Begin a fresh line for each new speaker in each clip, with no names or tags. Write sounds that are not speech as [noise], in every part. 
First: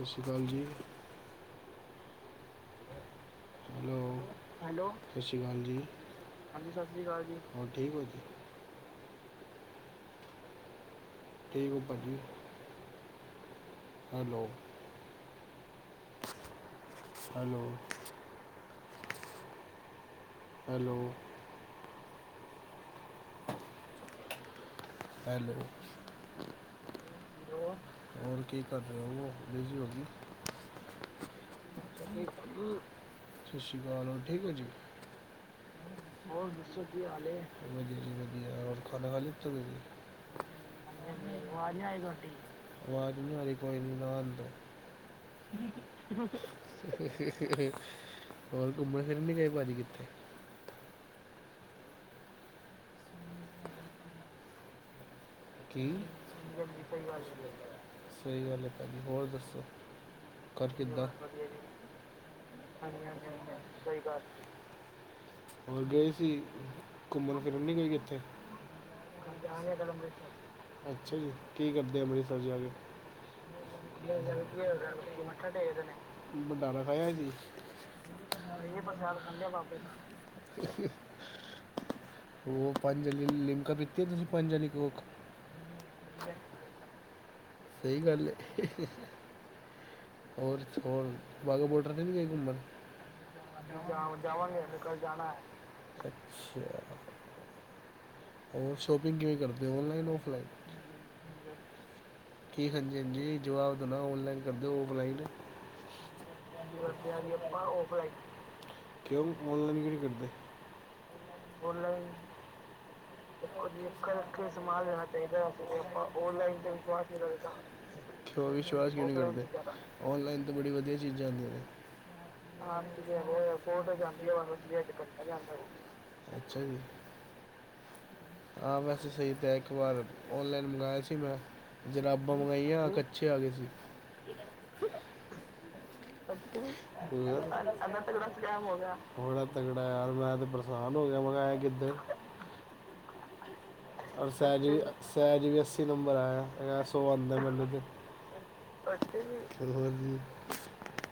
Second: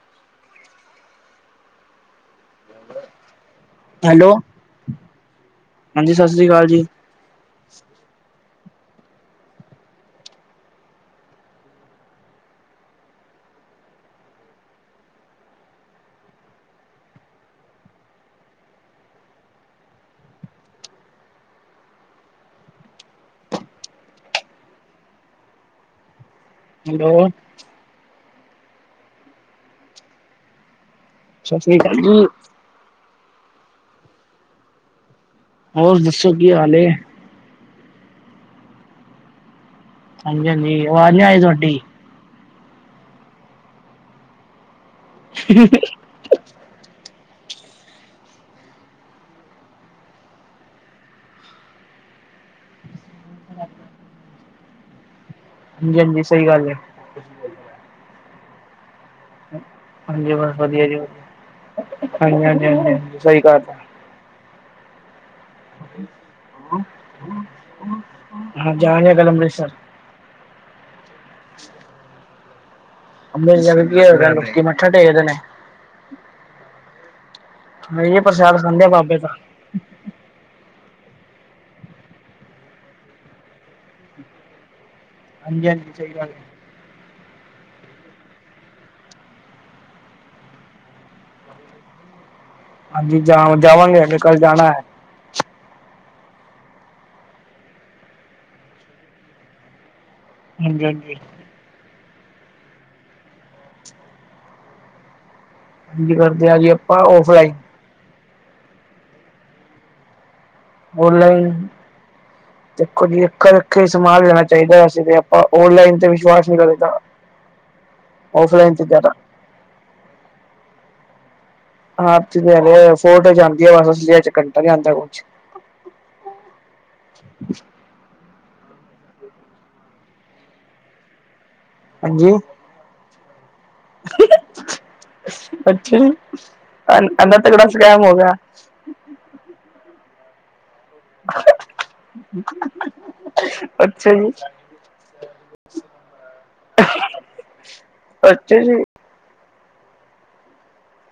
ਸਤਿ ਸ਼੍ਰੀ ਅਕਾਲ ਜੀ। ਹੈਲੋ, ਹੈਲੋ ਸਤਿ ਸ਼੍ਰੀ ਅਕਾਲ ਜੀ
ਹਾਂਜੀ ਸਤਿ ਸ਼੍ਰੀ ਅਕਾਲ
ਹਾਂਜੀ
ਜੀ।
ਸਤਿ ਸ਼੍ਰੀ ਅਕਾਲ ਜੀ ਹੋਰ ਠੀਕ ਹੋ ਜੀ। ਠੀਕ ਹੋ ਭਾਜੀ। Hello. Hello. Hello. Hello.
Hello.
Hello ਹੋਰ ਕੀ ਕਰ ਰਹੇ ਹੋ ਬਿਜ਼ੀ ਹੋ ਕੀ?
ਸਤਿ ਸ੍ਰੀ ਅਕਾਲ ਜੀ।
ਸਸ ਸ੍ਰੀ ਕਾਲ ਹੋਰ ਠੀਕ ਹੋ ਜੀ।
ਹੋਰ ਦੱਸੋ
ਹੋਰ
ਕੀ ਹਾਲ
ਦੱਸੋ
ਏ?
ਕੀ ਹਾਲ ਹੈ ਵਧੀਆ ਜੀ ਵਧੀਆ, ਹੋਰ ਖਾਣਾ ਖਾ ਲਿਤਾ ਤੁਸੀਂ।
ਹਾਂਜੀ ਹਾਂਜੀ ਆਵਾਜ਼ ਨੀ ਆਈ
ਹਾਂਜੀ-ਹਾਂਜੀ ਅਵਾਜ਼
ਤੁਹਾਡੀ।
ਨਹੀਂ ਆਈ ਤੁਹਾਡੀ, ਅਵਾਜ਼ ਨਹੀ ਆ ਰਹੀ ਕੋਈ ਨਾ ਆਨ ਦੋ।
ਹੂੰ।
ਹੋਰ ਘੁੰਮਣ ਫਿਰਨ ਨਹੀਂ ਗਏ ਭਾਜੀ ਕੀਤੇ। ਕੀ [unintelligible]
ਹਾਂਜੀ ਹਾਂਜੀ ਸਹੀ ਗੱਲ ਏ।
ਸਹੀ ਗੱਲ ਹੈ ਭਾਜੀ ਹੋਰ ਦੱਸੋ।
ਹਾਂਜੀ ਬਸ
ਘਰ
ਵਧੀਆ ਜੀ
ਕਿੱਦਾਂ ਵਧੀਆ ਜੀ
ਹਾਂਜੀ-ਹਾਂਜੀ, ਹਾਂਜੀ ਸਹੀ ਗੱਲ ਹੈ।
ਸਹੀ ਗੱਲ ਐ। ਹੋਰ ਗਏ ਸੀ ਘੁੰਮਣ ਫਿਰਨ ਨਹੀਂ ਗਈ ਕਿੱਥੇ।
ਹਾਂ ਜਾ ਰਹੇ ਹਾਂ ਕੱਲ ਅੰਮ੍ਰਿਤਸਰ।
ਇਹ ਗੱਲ ਅੰਮ੍ਰਿਤਸਰ ਅੱਛਾ ਜੀ ਕੀ ਕਰਦੇ ਅੰਮ੍ਰਿਤਸਰ ਜਾ ਕੇ।
ਅੰਮ੍ਰਿਤਸਰ ਜਾ ਕੇ ਕੀ
ਜੇ
ਹੋਏਗਾ
ਜਲਦੀ
ਲੋਕੀ ਮੱਥਾ
ਹੋਵੇ
ਟੇਕਦੇ
ਫੇਰ
ਨੇ।
ਮੱਥਾ ਟੇਕ ਦੇ ਨੇ, ਭੰਡਾਰਾ ਖਾਇਆ ਜੀ।
ਨਹੀਂ ਪ੍ਰਸ਼ਾਦ ਖਾਂਦੇ
[unintelligible]
ਆ
ਪ੍ਰਸ਼ਾਦ
ਬਾਬੇ ਦਾ।
ਖਾਦਾ ਬਾਬੇ ਦਾ। ਉਹ ਪੰਜ ਵਾਰੀ ਲਿਮਕਾ ਪੀਤੀ ਹ ਤੁਸੀਂ ਪੰਜ ਵਾਲੀ ਕੋਕ।
ਹਾਂਜੀ-ਹਾਂਜੀ ਚਾਹੀਦਾ ਵੀ ਏ।
ਸਹੀ ਗੱਲ ਹੈ। ਹੋਰ ਹੋ ਬਾਘਾ ਬੋਡਰ ਤੇ ਨਹੀ ਜਾਈਦਾ ਹੁੰਦਾ
ਹਾਂਜੀ ਜਾ ਜਾਵਾਂਗੇ ਹਜੇ ਕੱਲ ਜਾਣਾ ਹੈ।
ਜਾਣਾ ਹੈ ਅੱਛਾ ਹੋਰ ਸ਼ੋਪਿੰਗ ਕਿਵੇਂ ਕਰਦੇ ਔਨਲਾਈਨ ਔਫਲਾਈਨ
ਹਾਂਜੀ -। ਹਾਂਜੀ
ਠੀਕ ਹਾਂਜੀ- ਹਾਂਜੀ ਜਵਾਬ ਦੇਣਾ ਔਨਲਾਈਨ ਕਰ ਦਿਓ ਔਫਲਾਈਨ
ਹਾਂਜੀ ਕਰ
[unintelligible] ਕਿਉਂ ਔਨਲਾਈਨ ਕਿਉ ਨੀ ਕਰਦੇ।
ਔਨਲਾਈਨ
ਔਨਲਾਈਨ
ਦੇਖੋ ਜੀ ਇੱਕ
ਦੇਖੋ
ਰੱਖ
ਜੀ
ਸਮਾਨ ਲੈਣਾ ਚਾਹੀਦਾ
ਸਮਾਨ
ਅਸੀ
ਲੈਣਾ
ਤੇ ਆਪਾਂ
ਚਾਹੀਦਾ ਅਸੀਂ
ਓਨਲਾਈਨ
ਆਪਾਂ
ਤੇ ਵਿਸ਼ਵਾਸ ਨੀ
ਔਨਲਾਈਨ ਤੇ
ਕਰੀ ਦਾ।
ਵਿਸ਼ਵਾਸ ਨਹੀਂ ਕਰਦਾ ਵਿਸ਼ਵਾਸ ਕਿਉ ਨਹੀਂ ਕਰਦੇ ਔਨਲਾਈਨ ਤਾ ਬੜੀ ਵਧੀਆ ਚੀਜ਼ਾਂ ਆਉਂਦੀਆਂ ਨੇ।
ਹਾਂ ਤੇ ਫੋਟੋ ਜਾਂਦੀ ਹੈ ਬਸ ਅਸਲੀਅਤ ਚ ਘੰਟਾ ਨੀ ਆਂਦਾ ਕੁਛ
[unintelligible] ਅੱਛਾ ਜੀ।
ਅ
ਹਾਂ ਵੈਸੇ ਸਹੀ ਤੇ ਇੱਕ ਵਾਰ ਔਨਲਾਈਨ ਮੰਗਵਾਆ ਸੀ ਮੈਂ ਜਰਾਬਾਂ
ਹਾਂਜੀ
ਮੰਗਵਾਾਈਆਂ ਕ ਕੱਛੇ ਆ ਗਏ ਸੀ।
ਅੱਛਾ
ਅੱਛਾ
ਇੰਨਾ ਤਗੜਾ
ਬੜਾ
ਸਕੈਮ ਹੋ
ਤਗੜਾ
ਗਿਆ
ਸਕੈਮ ਹੋ ਗਿਆ, ਬੜਾ ਤਗੜਾ ਯਾਰ ਮੈਂ ਤੇ ਪਰੇਸ਼ਾਨ ਕਿਸਾਨ ਹੋ ਗਿਆ ਮਗਾਇਆ ਕਿੱਧਰ
[inaudible]
ਰ
ਜੀ
ਸਹਿ ਸਹਿਜ ਵੀ ਅੱਸੀ ਨੰਬਰ ਆਇਆ ਸੌ ਆਉਂਦਾ ਮੈਨ ਤੇ
ਅੱਛਾ ਜੀ
ਖਿਲਵਾ ਜੀ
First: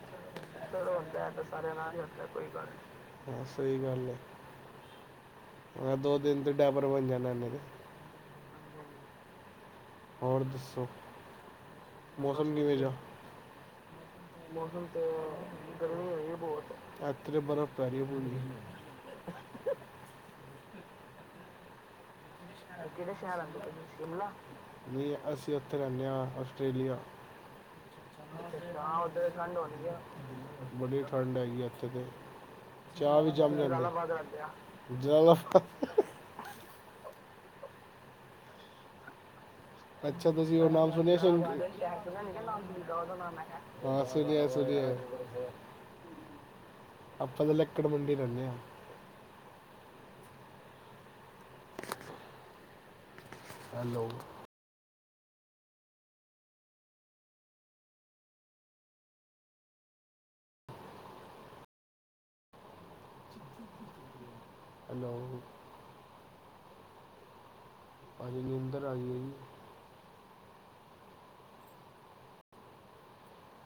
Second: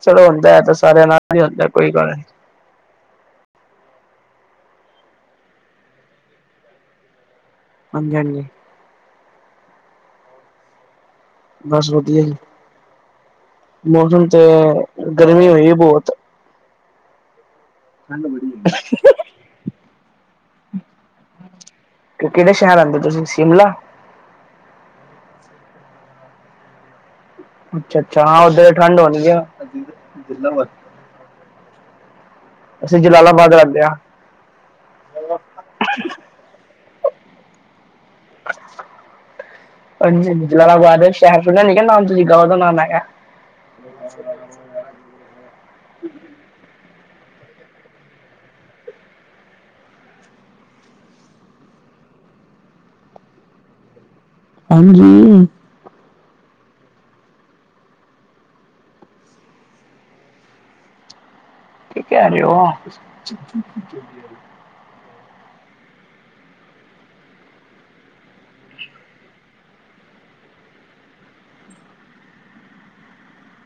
ਚਲੋ ਹੁੰਦਾ ਹੈ ਤਾਂ ਸਾਰਿਆਂ ਨਾਲ ਹੀ ਹੁੰਦਾ
ਸਾਰਿਆਂ
ਕੋਈ
ਨਾਲ
ਗੱਲ ਨੀ
ਕੋਈ ਗੱਲ ਨਹੀ ਸਹੀ ਗੱਲ ਹਾਂ ਦੋ ਦਿਨ ਤੋਂ ਡਾਬਰ ਬਣ ਜਾਣੇ ਤੇ
ਹਾਂਜੀ- ਹਾਂਜੀ।
ਹੋਰ ਦੱਸੋ,
ਬਸ ਵਧੀਆ ਜੀ
ਮੌਸਮ ਨਵੇਜਾ
ਮੌਸਮ ਤੇ
ਮੌਸਮ
ਗਰਮੀ ਹੋਈ ਬਹੁਤ
ਗਰਮੀ ਬਹੁਤ ਹੋਈ ਐਕਚੁਲੀ ਬਰਫ਼ ੁਰੀ ਬੋਲਦੀਆਂਆਂ [unintelligible]
ਕਿਹੜੇ ਸ਼ਹਿਰ ਆਂਦੇ
ਕਿਹੜੇ
ਤੁਸੀਂ
ਸ਼ਹਿਰ ਆਉਦੇ ਪਏ
ਸ਼ਿਮਲਾ
ਹੋ ਸਿਮਲਾ ਨਹੀ ਅਸੀਂ ਉੱਥੇ ਰਹਿੰਦੇ ਹਾਂ ਆਸਟ੍ਰੇਲੀਆ
ਅੱਛਾ ਅੱਛਾ ਹਾਂ ਉੱਧਰ ਠੰਡ
ਹ
ਹੋਣੀ
ਓਧਰ
ਆ
ਠੰਡ ਹੋਣੀ ਠੰਡ ਹੈਗੀ ਇਥੇ ਤੇ
ਅਸੀਂ
ਚਾਹ ਵੀ ਚ
ਜਲਾਲਾਬਾਦ ਰਹਿੰਦੇ ਹਾਂ
ਜ਼ਿਆਦਾ
[inaudible]
ਅੱਛਾ ਤੁਸੀਂ ਉਹ ਨਾਮ
ਜਲਾਲਾਬਾਦ
ਸੁਣਿਆ ਸੁ
ਸ਼ਹਿਰ ਨੀ ਨਾਮ ਤੁਸੀਂ ਉਹਦਾ ਨਾਮ ਹੈਗਾ
ਹਾਂ ਸਰੀਆ ਸਰੀਆ ਆਪਾਂ ਤਾਂ ਲਕੜ ਮੰਡੀ ਰਹਿੰਦੇ ਹਾਂ ਹੈਲੋ
ਹਾਂਜੀ ਕੀ ਕਹਿ ਰਹੇ ਹੋ
ਹੈਲੋ ਅਜਨੀ ਅੰਦਰ ਆਈ ਹੈ ਜੀ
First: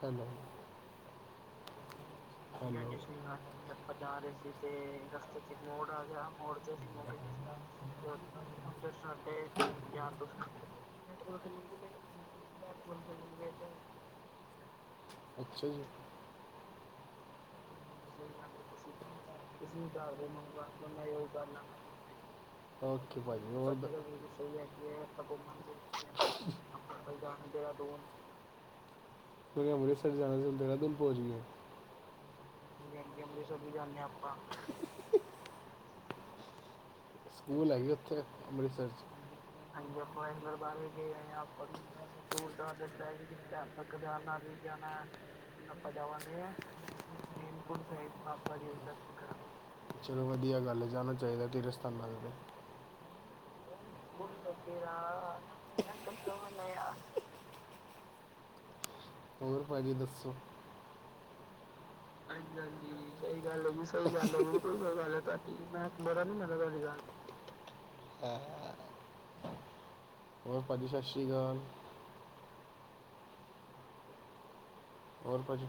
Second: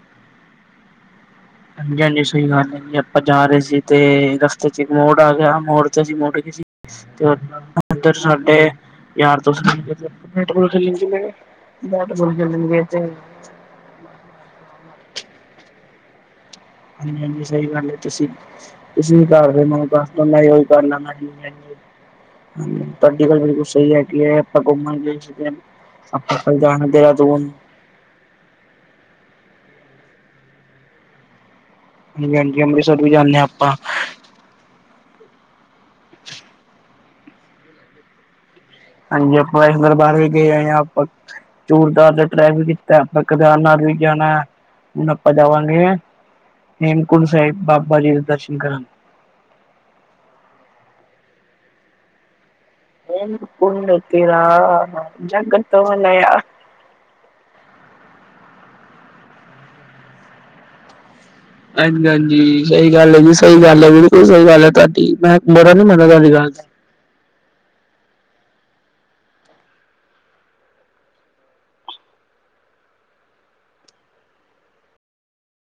ਹੈਲੋ
ਹਾਂਜੀ- ਹਾਂਜੀ। ਸਹੀ ਗੱਲ ਹੈ ਜੀ ਆਪਾਂ ਜਾ ਰਹੇ ਸੀ ਤੇ ਰਸਤੇ ਚ ਇੱਕ ਮੋੜ ਆ ਗਿਆ ਮੋੜ ਤੇ ਅਸੀ ਮੁੜ ਗਏ ਸੀ ਤੇ ਅਧ ਸਾਡੇ ਯਾਰ ਦਸਤ ਬੈਬ ਖੇ ਬੈਟ ਬੁਲ ਖੇਲਣ ਗ ਤੇ [unintelligible]
ਅੱਛਾ ਜੀ
ਅ ਸਹੀ ਗੱਲ ਤੁਸੀਂ ਤੁਸੀਂ ਨ ਕਰਦੇ ਮਨ ਦਸਨਾ ਹੀ ਉਹੀ ਕਰ ਲੈਂਦਾ ਜ ਹਾਂਜੀ
ਓਕੇ
ਤੁਹਾਡੀ ਗੱਲ
ਭਾਜੀ
ਬਿਲਕੁਲ
ਹੋਰ ਦ-
ਸਹੀ ਹੈ ਕਿ ਇਹ ਆਪਾਂ ਘੁੰਮਣ ਗਏ ਸੀ। ਆਪਾਂ ਕਲ ਜਾਣਾ ਦੇਹਰਾਦੂਨ
ਦੋ ਕਿਉਕਿ ਅੰਮ੍ਰਿਤਸਰ ਜਾਣੇ ਤੋ ਦੇਹਰਾਦੂਨ ਪਹੁੰਚ ਗਏ
ਹਾਂਜੀ -ਹਾਂਜੀ ਅੰਮ੍ਰਿਤਸਰ ਵੀ ਜਾਂਦੇ ਹਾਂ ਆਪਾਂ
ਡੱਬਾਂ ਸਕੂਲ ਹੈਗੀ ਉੱਥੇ ਅੰਮ੍ਰਿਤਸਰ '
ਹਾਂਜੀ ਆਪਾਂ ਇਸ ਦਰਬਾਰ ਵੀ ਗੇ ਹੋਏ ਆਂ ਆਪਾਂ ਚੂਰਦਾਰ ਦਾ ਟਰੈਕ ਵੀ ਕੀਤਾ ਆਪਾਂ। ਕੇਦਾਰ ਨਾਥ ਵੀ ਜਾਣੈ ਹੁਣ ਆਪਾਂ ਜਾਵਾਂਗੇ ਹੇਮਕੁੰਟ ਸਾਹਿਬ ਬਾਬਾ ਜੀ ਦੇ ਦਰਸ਼ਨ ਕਰਨ
ਚਲੋ ਵਧੀਆ ਗੱਲ ਜਾਣਾ ਚਾਹੀਦਾ ਤੀਰਥ ਸਥਾਨਾਂ ਤੇ
ਕੁਣਤੀਰਾ ਜਗਤਵਲ ਯ
ਮ ਹੋਰ ਭਾਜੀ ਦੱਸੋ ਹਾਂਜੀ
ਹਾਂਜੀ-ਹਾਂਜੀ ਸਹੀ
ਹਾਂਜੀ
ਗੱਲ ਹੈ ਜੀ
ਸਹੀ ਗੱਲ ਹੈ ਸਹੀ
ਬਿਲਕੁਲ
ਗ ਗ
ਗੱਲ ਹੈ
ਤੁ
ਤੁਹਾਡੀ ਬੁਰਾ
ਮੈਂ
ਮੰਨਦਾ
ਬਤਾ ਨੀ
ਤੁਹਾਡੀ ਦਾ।
ਮੇਰਾ ਗੱਲ ਅ ਗਾਨ ਹੋਰ ਭਾਜੀ ਸਤਿ ਸ਼੍ਰੀ ਅਕਾਲ ਹੋਰ ਕੁਝ